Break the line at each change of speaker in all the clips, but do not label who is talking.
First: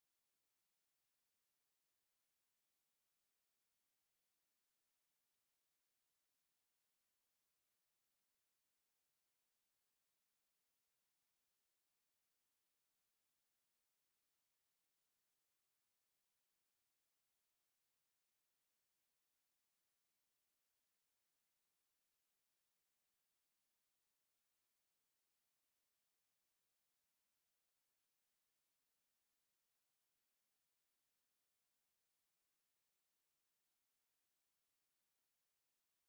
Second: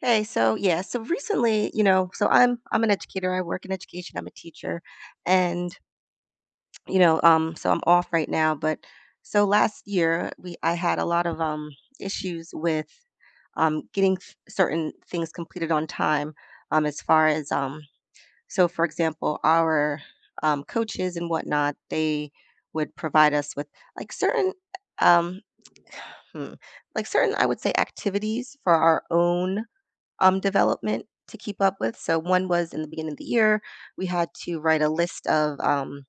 Hey, so yeah, so recently, you know, so I'm an educator. I work in education. I'm a teacher, and you know, so I'm off right now. But so last year, we I had a lot of issues with getting certain things completed on time. As far as So for example, our coaches and whatnot, they would provide us with like certain um, hmm, like certain, I would say, activities for our own development to keep up with. So one was in the beginning of the year, we had to write a list of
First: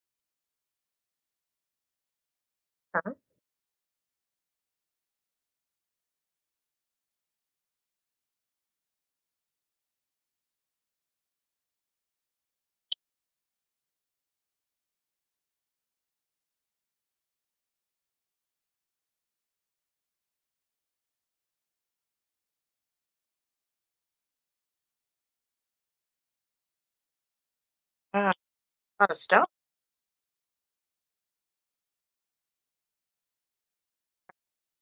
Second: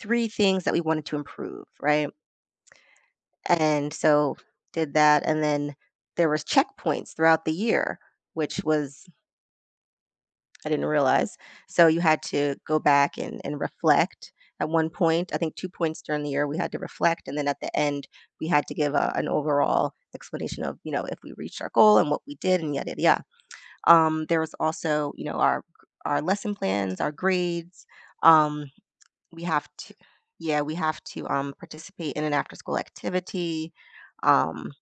three things that we wanted to improve, right?
Sure.
And so did that, and then there was checkpoints throughout the year, which was I didn't realize. So you had to go back and reflect. At one point, I think two points during the year, we had to reflect, and then at the end, we had to give an overall explanation of, you know, if we reached our goal and what we did and yada yada. Yada. There was also, you know, our lesson plans, our grades.
Uh,
Um,
a lot of
we
stuff.
have to, yeah, we have to, participate in an after school activity. Um,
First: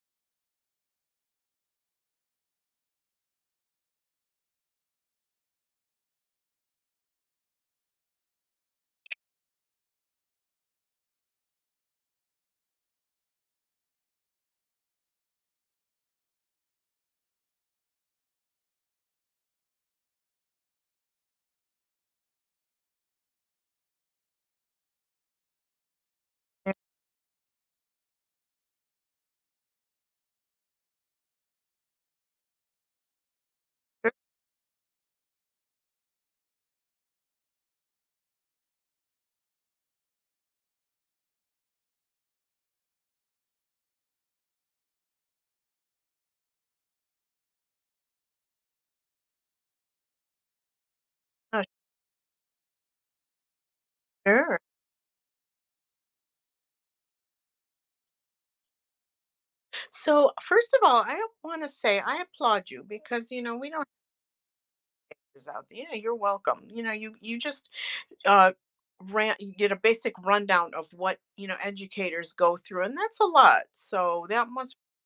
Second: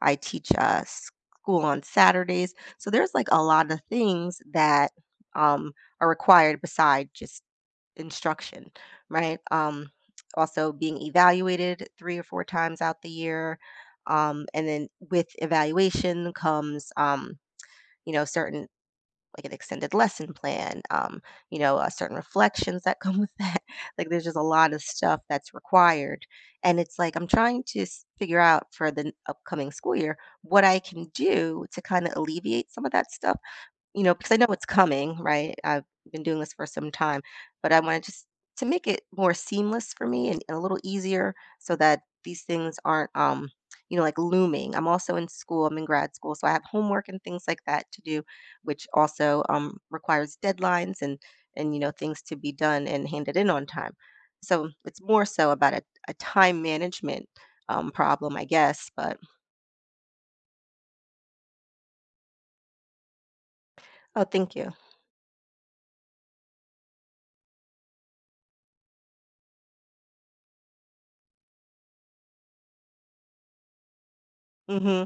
I teach school on Saturdays, so there's like a lot of things that, um, are required beside just instruction, right? Also being evaluated three or four times out the year. And then with evaluation comes, certain, like, an extended lesson plan, certain reflections that come with that. Like, there's just a lot of stuff that's required. And it's like I'm trying to figure out for the upcoming school year what I can do to kind of alleviate some of that stuff, because I know it's coming, right? I've been doing this for some time, but I wanted just to make it more seamless for me and a little easier so that these things aren't, like, looming. I'm also in school, I'm in grad school, so I have homework and things like that to do, which also, requires deadlines and,
Uh,
and, you know, things to be done and handed in on time.
sure.
So it's more so about a time management, problem, I guess. But
So first of all, I want to say I applaud you because we don't have
oh, thank you.
this out there. Yeah, you're welcome. You just uh ran you did a basic rundown of what educators go through, and that's a lot. So that must
Hmm.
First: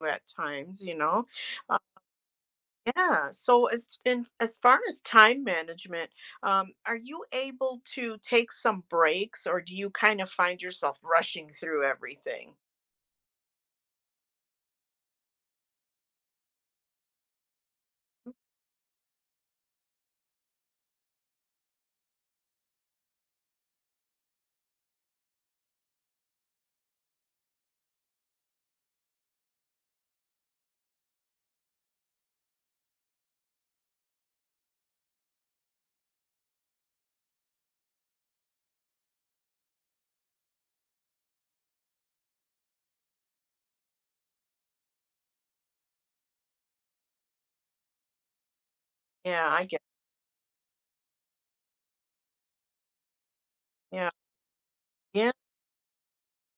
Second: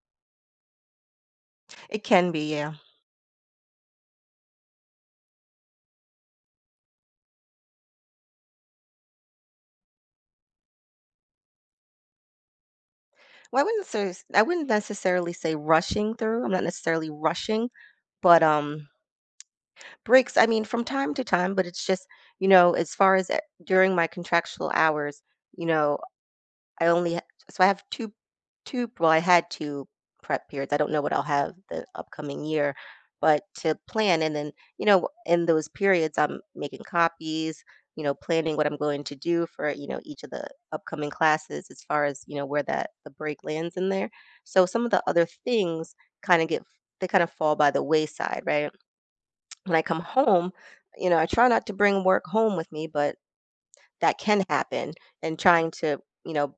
be at times, you know. Uh,
It can be, yeah.
yeah. So as far as time management, are you able to take some breaks, or do you kind of find yourself rushing through everything?
Well, I wouldn't necessarily say rushing through. I'm not necessarily rushing, but breaks, I mean, from time to time, but it's just, you know, as far as during my contractual hours, you know, I only ha so I have 2 2 well, I had 2 prep periods. I don't know what I'll have the upcoming year, but to plan and then, you know, in those periods, I'm making copies, you know, planning what I'm going to do for, you know, each of the upcoming classes as far as, you know, where that the break lands in there. So some of the other things kinda get they kind of fall by the wayside, right?
Yeah, I
When I
get.
come home, you know, I try not to bring work home with me, but
Yeah,
that can happen
yeah.
and trying to, you know,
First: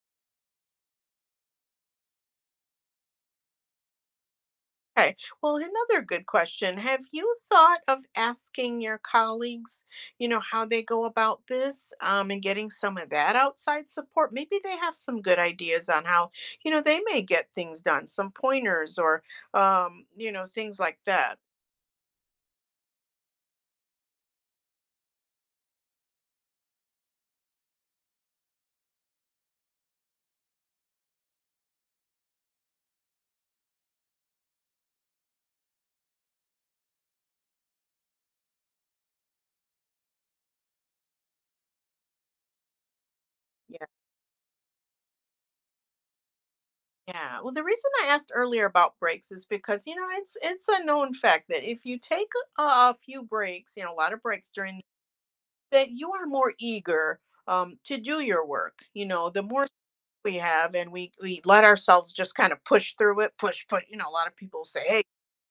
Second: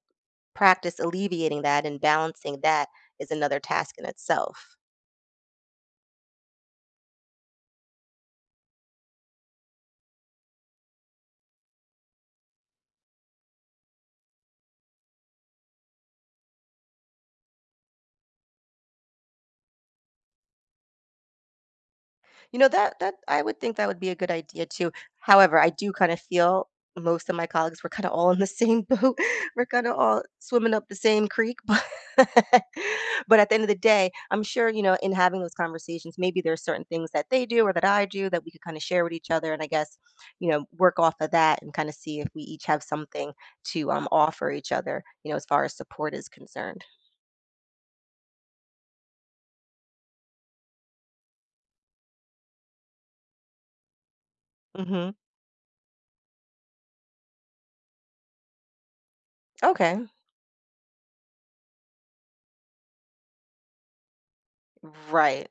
practice alleviating that and balancing that is another task in itself.
Okay. Well, another good question. Have you thought of asking your colleagues, you know, how they go about this, and getting some of that outside support? Maybe they have some good ideas on how, you know, they may get things done, some pointers, or, you know, things like that.
You know, that I would think that would be a good idea too. However, I do kind of feel most of my colleagues were kind of all in the same boat. We're kind of all swimming up the same creek, but at the end of the day, I'm sure, you know, in having those conversations, maybe there's certain things that they do or that I do that we could kind of share with each other, and I guess, you know, work off of that and kind of see if we each have something
Yeah.
to offer each other, you know, as far as support is concerned.
Yeah. Well, the reason I asked earlier about breaks is because, you know, it's a known fact that if you take a few breaks, you know, a lot of breaks during,
Mhm.
that you are more eager, to do your work. You know, the more
Okay.
we have and we let ourselves just kind of push through it, push, push, you know, a lot of people say, "Hey,
Right.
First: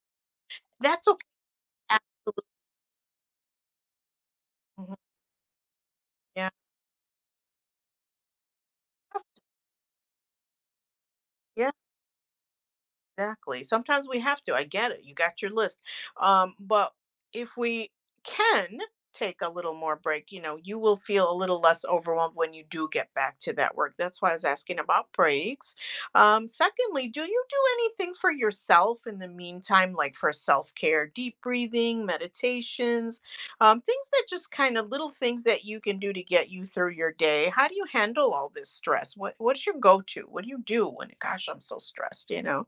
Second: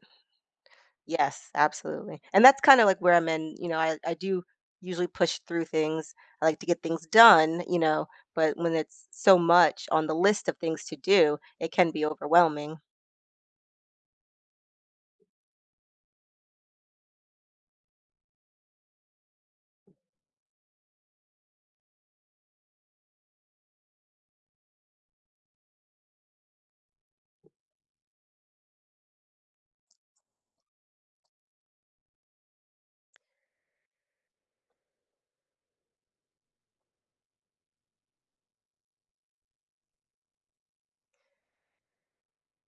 that's okay."
Yes, absolutely. And
Absolutely.
that's kind of like where I'm in, you know, I do
Mhm.
usually push through things. I
Yeah.
like to get things done, you know, but when it's so much on the list of things to do, it
Yeah.
can be overwhelming.
Exactly. Sometimes we have to. I get it. You got your list. But if we can take a little more break, you know, you will feel a little less overwhelmed when you do get back to that work. That's why I was asking about breaks. Secondly, do you do anything for yourself in the meantime, like for self care, deep breathing, meditations, things that just kind of little things that you can do to get you through your day? How do you handle all this stress? What's your go to? What do you do when, gosh, I'm so stressed, you know?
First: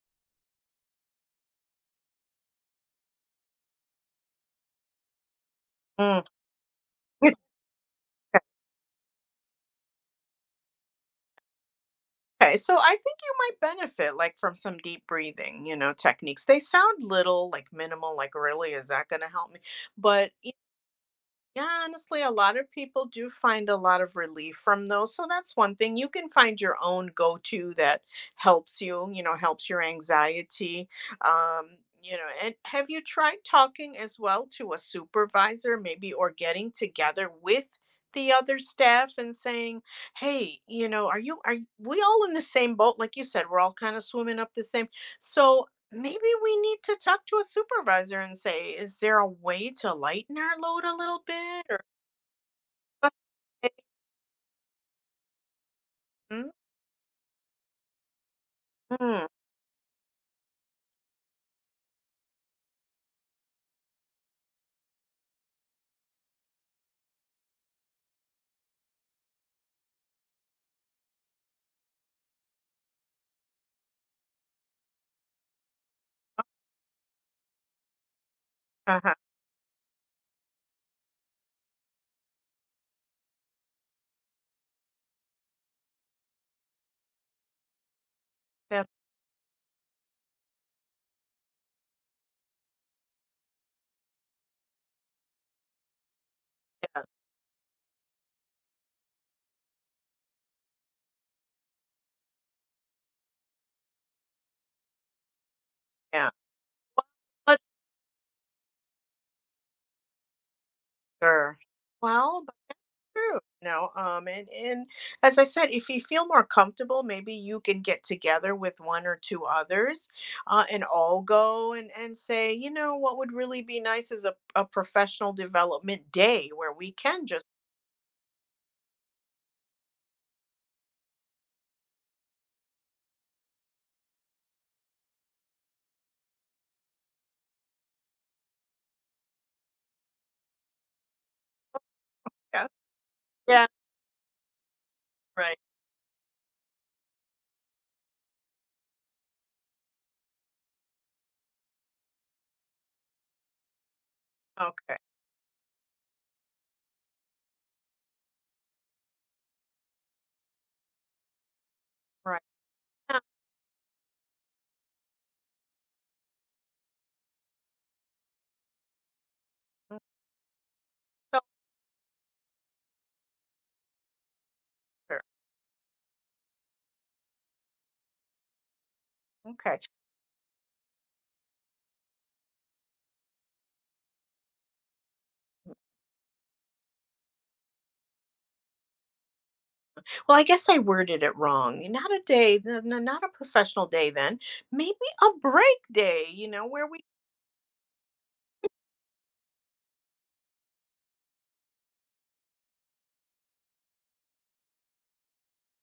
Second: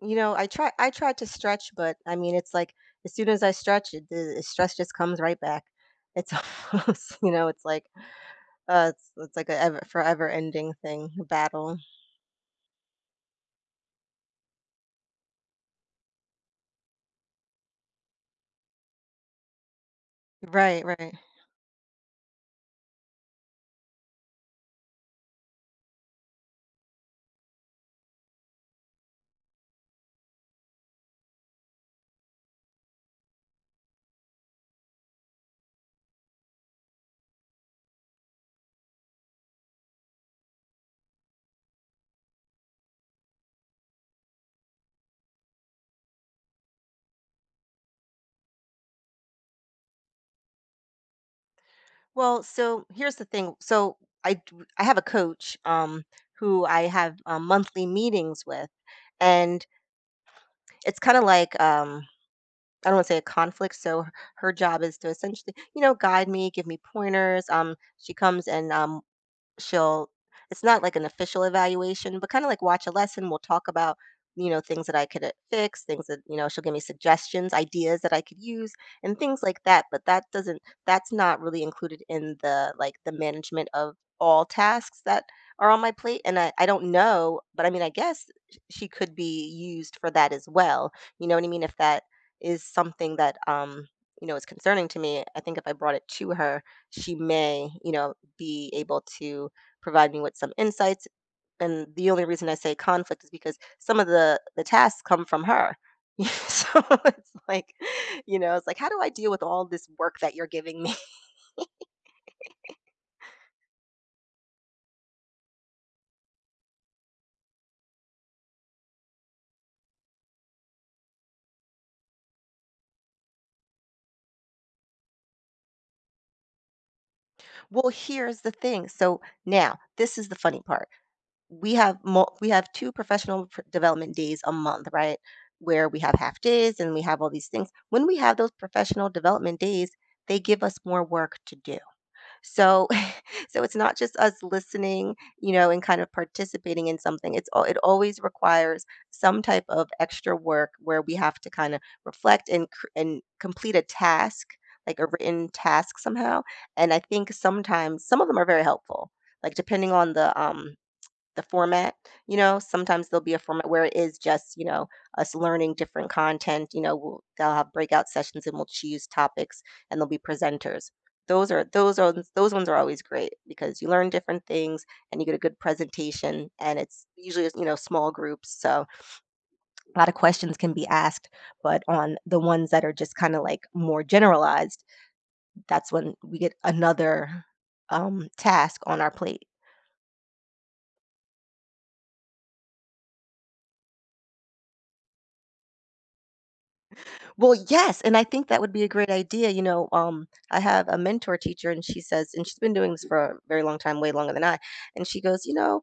You know, I try to stretch, but I mean, it's like as soon as I stretch, it, the stress just comes right back.
Mm.
It's almost, you know, it's like
Okay,
uh it's, it's like a forever ending thing, a battle.
okay, so I think you might benefit like from some deep breathing, you know, techniques. They sound little, like minimal, like really is that going to help me? But
Right, right.
yeah, honestly, a lot of people do find a lot of relief from those. So that's one thing. You can find your own go to that helps you, you know, helps your anxiety. Um, you know, and have you tried talking as well to a supervisor, maybe, or getting together with the other staff and saying, hey, you know, are you, we all in the same boat? Like you said, we're all kind of swimming up the same. So maybe we need to talk to a supervisor and say, "Is there a way to lighten our load a little bit?" Or
Well, so here's the thing. So I d- I have a coach
Mhm.
who I have, monthly meetings with,
Mm,
and it's kind of like, I don't want to say a conflict. So her job is to essentially, you know, guide me, give me pointers. She comes and she'll it's not like an official evaluation, but kind of like watch a lesson. We'll talk about, you know, things that I could, fix, things that, you know, she'll give me suggestions, ideas that I could use
uh-huh.
and things like that. But that's not really included in the management of all tasks that are on my plate. And I don't know, but I mean, I guess she
That's
could be used for that as well. You know what I mean? If that is something that is concerning to me, I think if I brought it to her,
yeah,
she may, you know, be able to provide me with some insights. And the only reason I say conflict is because some of the tasks come from her.
yeah.
So
Well,
it's
but
like, you know, it's like, how do I deal with all this work that you're giving me?
sure. Well, but true. No, and as I said, if you feel more comfortable, maybe you can get together with one or two others, and all go and say, you know, what would really be nice is a professional development day where we can just
Well, here's the thing. So now, this is the funny part. We have two professional development days a month, right? Where we have half days and we have all these things. When we have those professional development days, they give us more work to do.
yeah,
So so
yeah,
it's not just us listening, you
right,
know, and kind of participating in something. It always requires some type of extra work where we have to kind of reflect and complete a task,
okay,
like a written task somehow. And I think sometimes some of them are very helpful. Like, depending on the the format, you
right.
know? Sometimes
Yeah.
there'll be a format where it is just, you know, us learning different content, you know, we'll they'll have breakout sessions and we'll choose topics and there'll be presenters. Those ones are always great because you learn different things, and
Sure.
you get a good presentation, and it's usually, you know, small groups. So
Okay.
a lot of questions can be asked, but on the ones that are just kind of like more generalized, that's when we get another, task on our plate.
Well, I guess I worded it wrong. Not a day, no, no, not a professional day then. Maybe a break day, you know, where we,
Well, yes, and I think that would be a great idea. You know, I have a mentor teacher, and she says, and she's been doing this for a very long time, way longer than I. And she goes, you know,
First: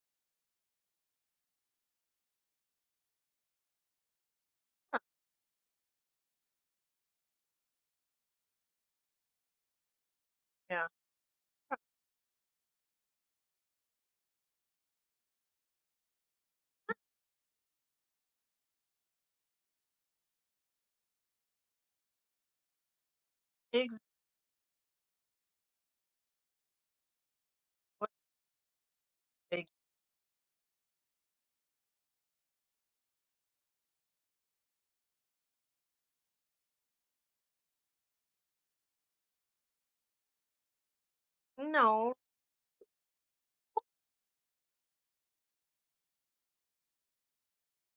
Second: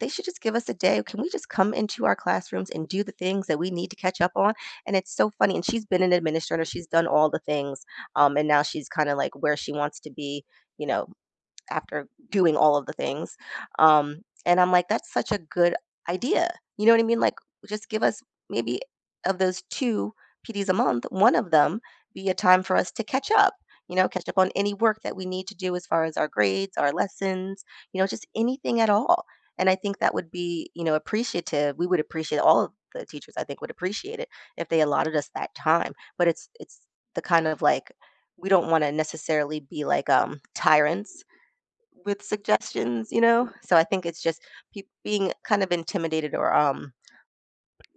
they should just give us a day. Can we just come into our classrooms and do the things that we need to catch up on? And it's so funny. And she's been an administrator. She's done all the things, and now she's kind of like where she wants to be. You
yeah,
know, after doing all of the things. And I'm like, that's such a good idea. You know what I mean? Like, just give us, maybe of those 2 PDs a month, one of them be a time for us to catch up. You
exactly.
know, catch up on any work that we need to do as far as our grades, our lessons, you know, just anything at all. And I think that would be, you know, appreciative. We would appreciate all of the teachers. I think would appreciate it if they allotted us that time. But it's the kind of like, we don't want to necessarily be like, tyrants
No,
with suggestions, you know? So I think it's just peop being kind of intimidated or,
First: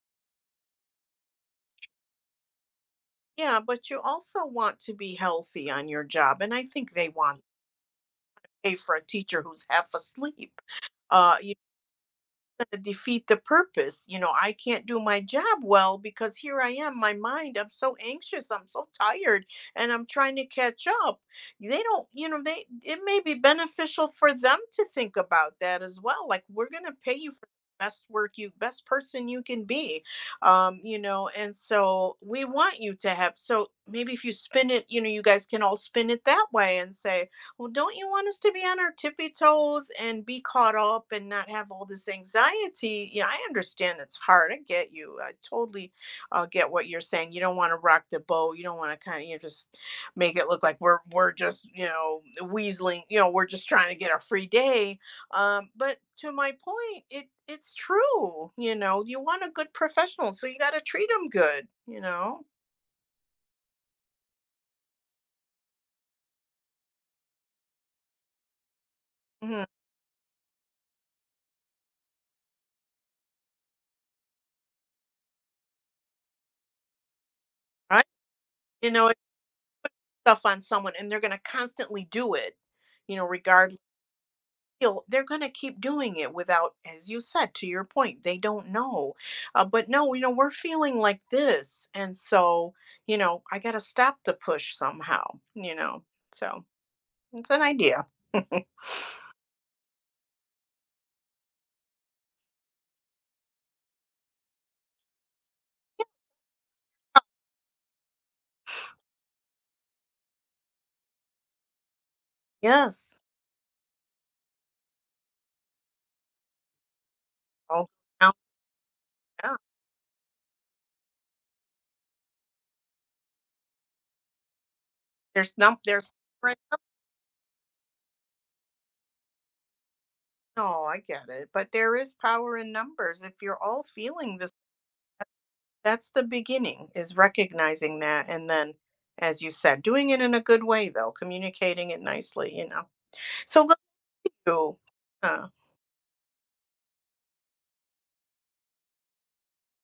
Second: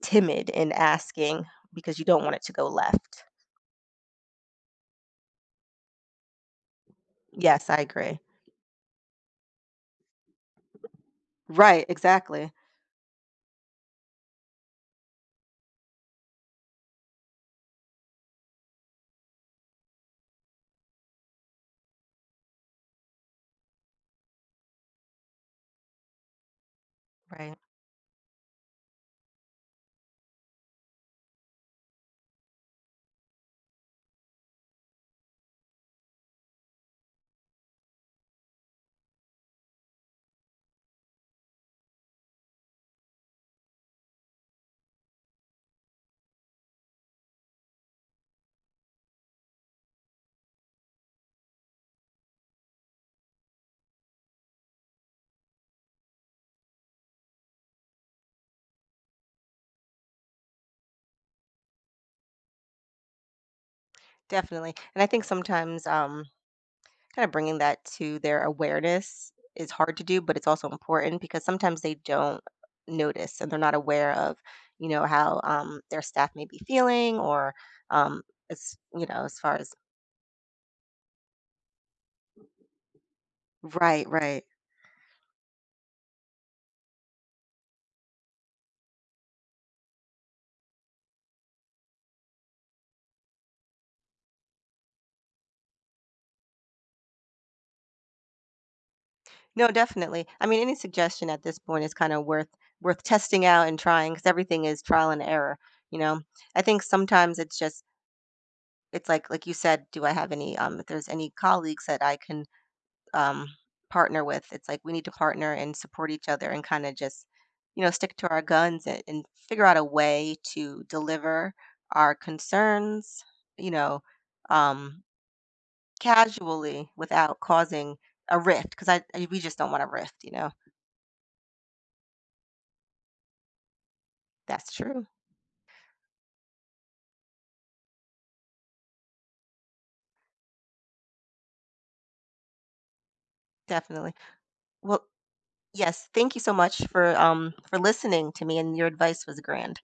timid in asking because you don't want it to go left.
yeah, but you also want to be healthy on your job. And I think they want
Yes, I agree.
to pay for a teacher who's half asleep. Uh,
Right, exactly.
to defeat the purpose. You know, I can't do my job well because here I am, my mind, I'm so anxious, I'm so tired, and I'm trying to catch up. They don't, you know, they it may be beneficial for them to think about that as well. Like we're gonna pay you for
Right.
the best work you best person you can be, you know, and so we want you to have, so maybe if you spin it, you know, you guys can all spin it that way and say, well, don't you want us to be on our tippy toes and be caught up and not have all this anxiety? Yeah, I understand it's hard. I get you. I totally get what you're saying. You don't want to rock the boat. You don't want to kind of, you know, just make it look like we're just, you know, weaseling. You know, we're just trying to get a free day. But to my point, it's true. You know, you want a good professional, so you got to treat them good. You know,
Definitely. And I think sometimes, kinda bringing that to their awareness
Mhm.
is hard to do, but it's also important because sometimes they don't notice and they're not aware of, you know, how, their staff may be feeling or,
Right?
um, as
You
you
know,
know, as far as.
stuff on someone and they're going to constantly do it, you know, regardless.
Right, right.
Feel- They're going to keep doing it without, as you said, to your point, they don't know. But no, you know, we're feeling like this. And so, you know, I got to stop the push somehow, you know. So it's an idea.
No, definitely. I mean, any suggestion at this point is kind of worth testing out and trying because everything is trial and error, you know. I think sometimes it's just, it's like you said, do I have any if there's any colleagues that I can,
Yes.
um partner with, it's like we need to partner and support each other and kind of just, you
Oh,
know, stick to
now,
our guns and
yeah.
figure out a way to deliver our concerns, you know, um
There's,
casually without causing a rift because I we just don't want a rift, you know.
no, I get it. But there is power in numbers. If you're all feeling this.
That's true.
That's the beginning, is recognizing that, and then, as you said, doing it in a good way though, communicating it nicely, you know? So, what
Definitely.
do you,
Well,
uh
yes, thank you so much for listening to me, and your advice was grand.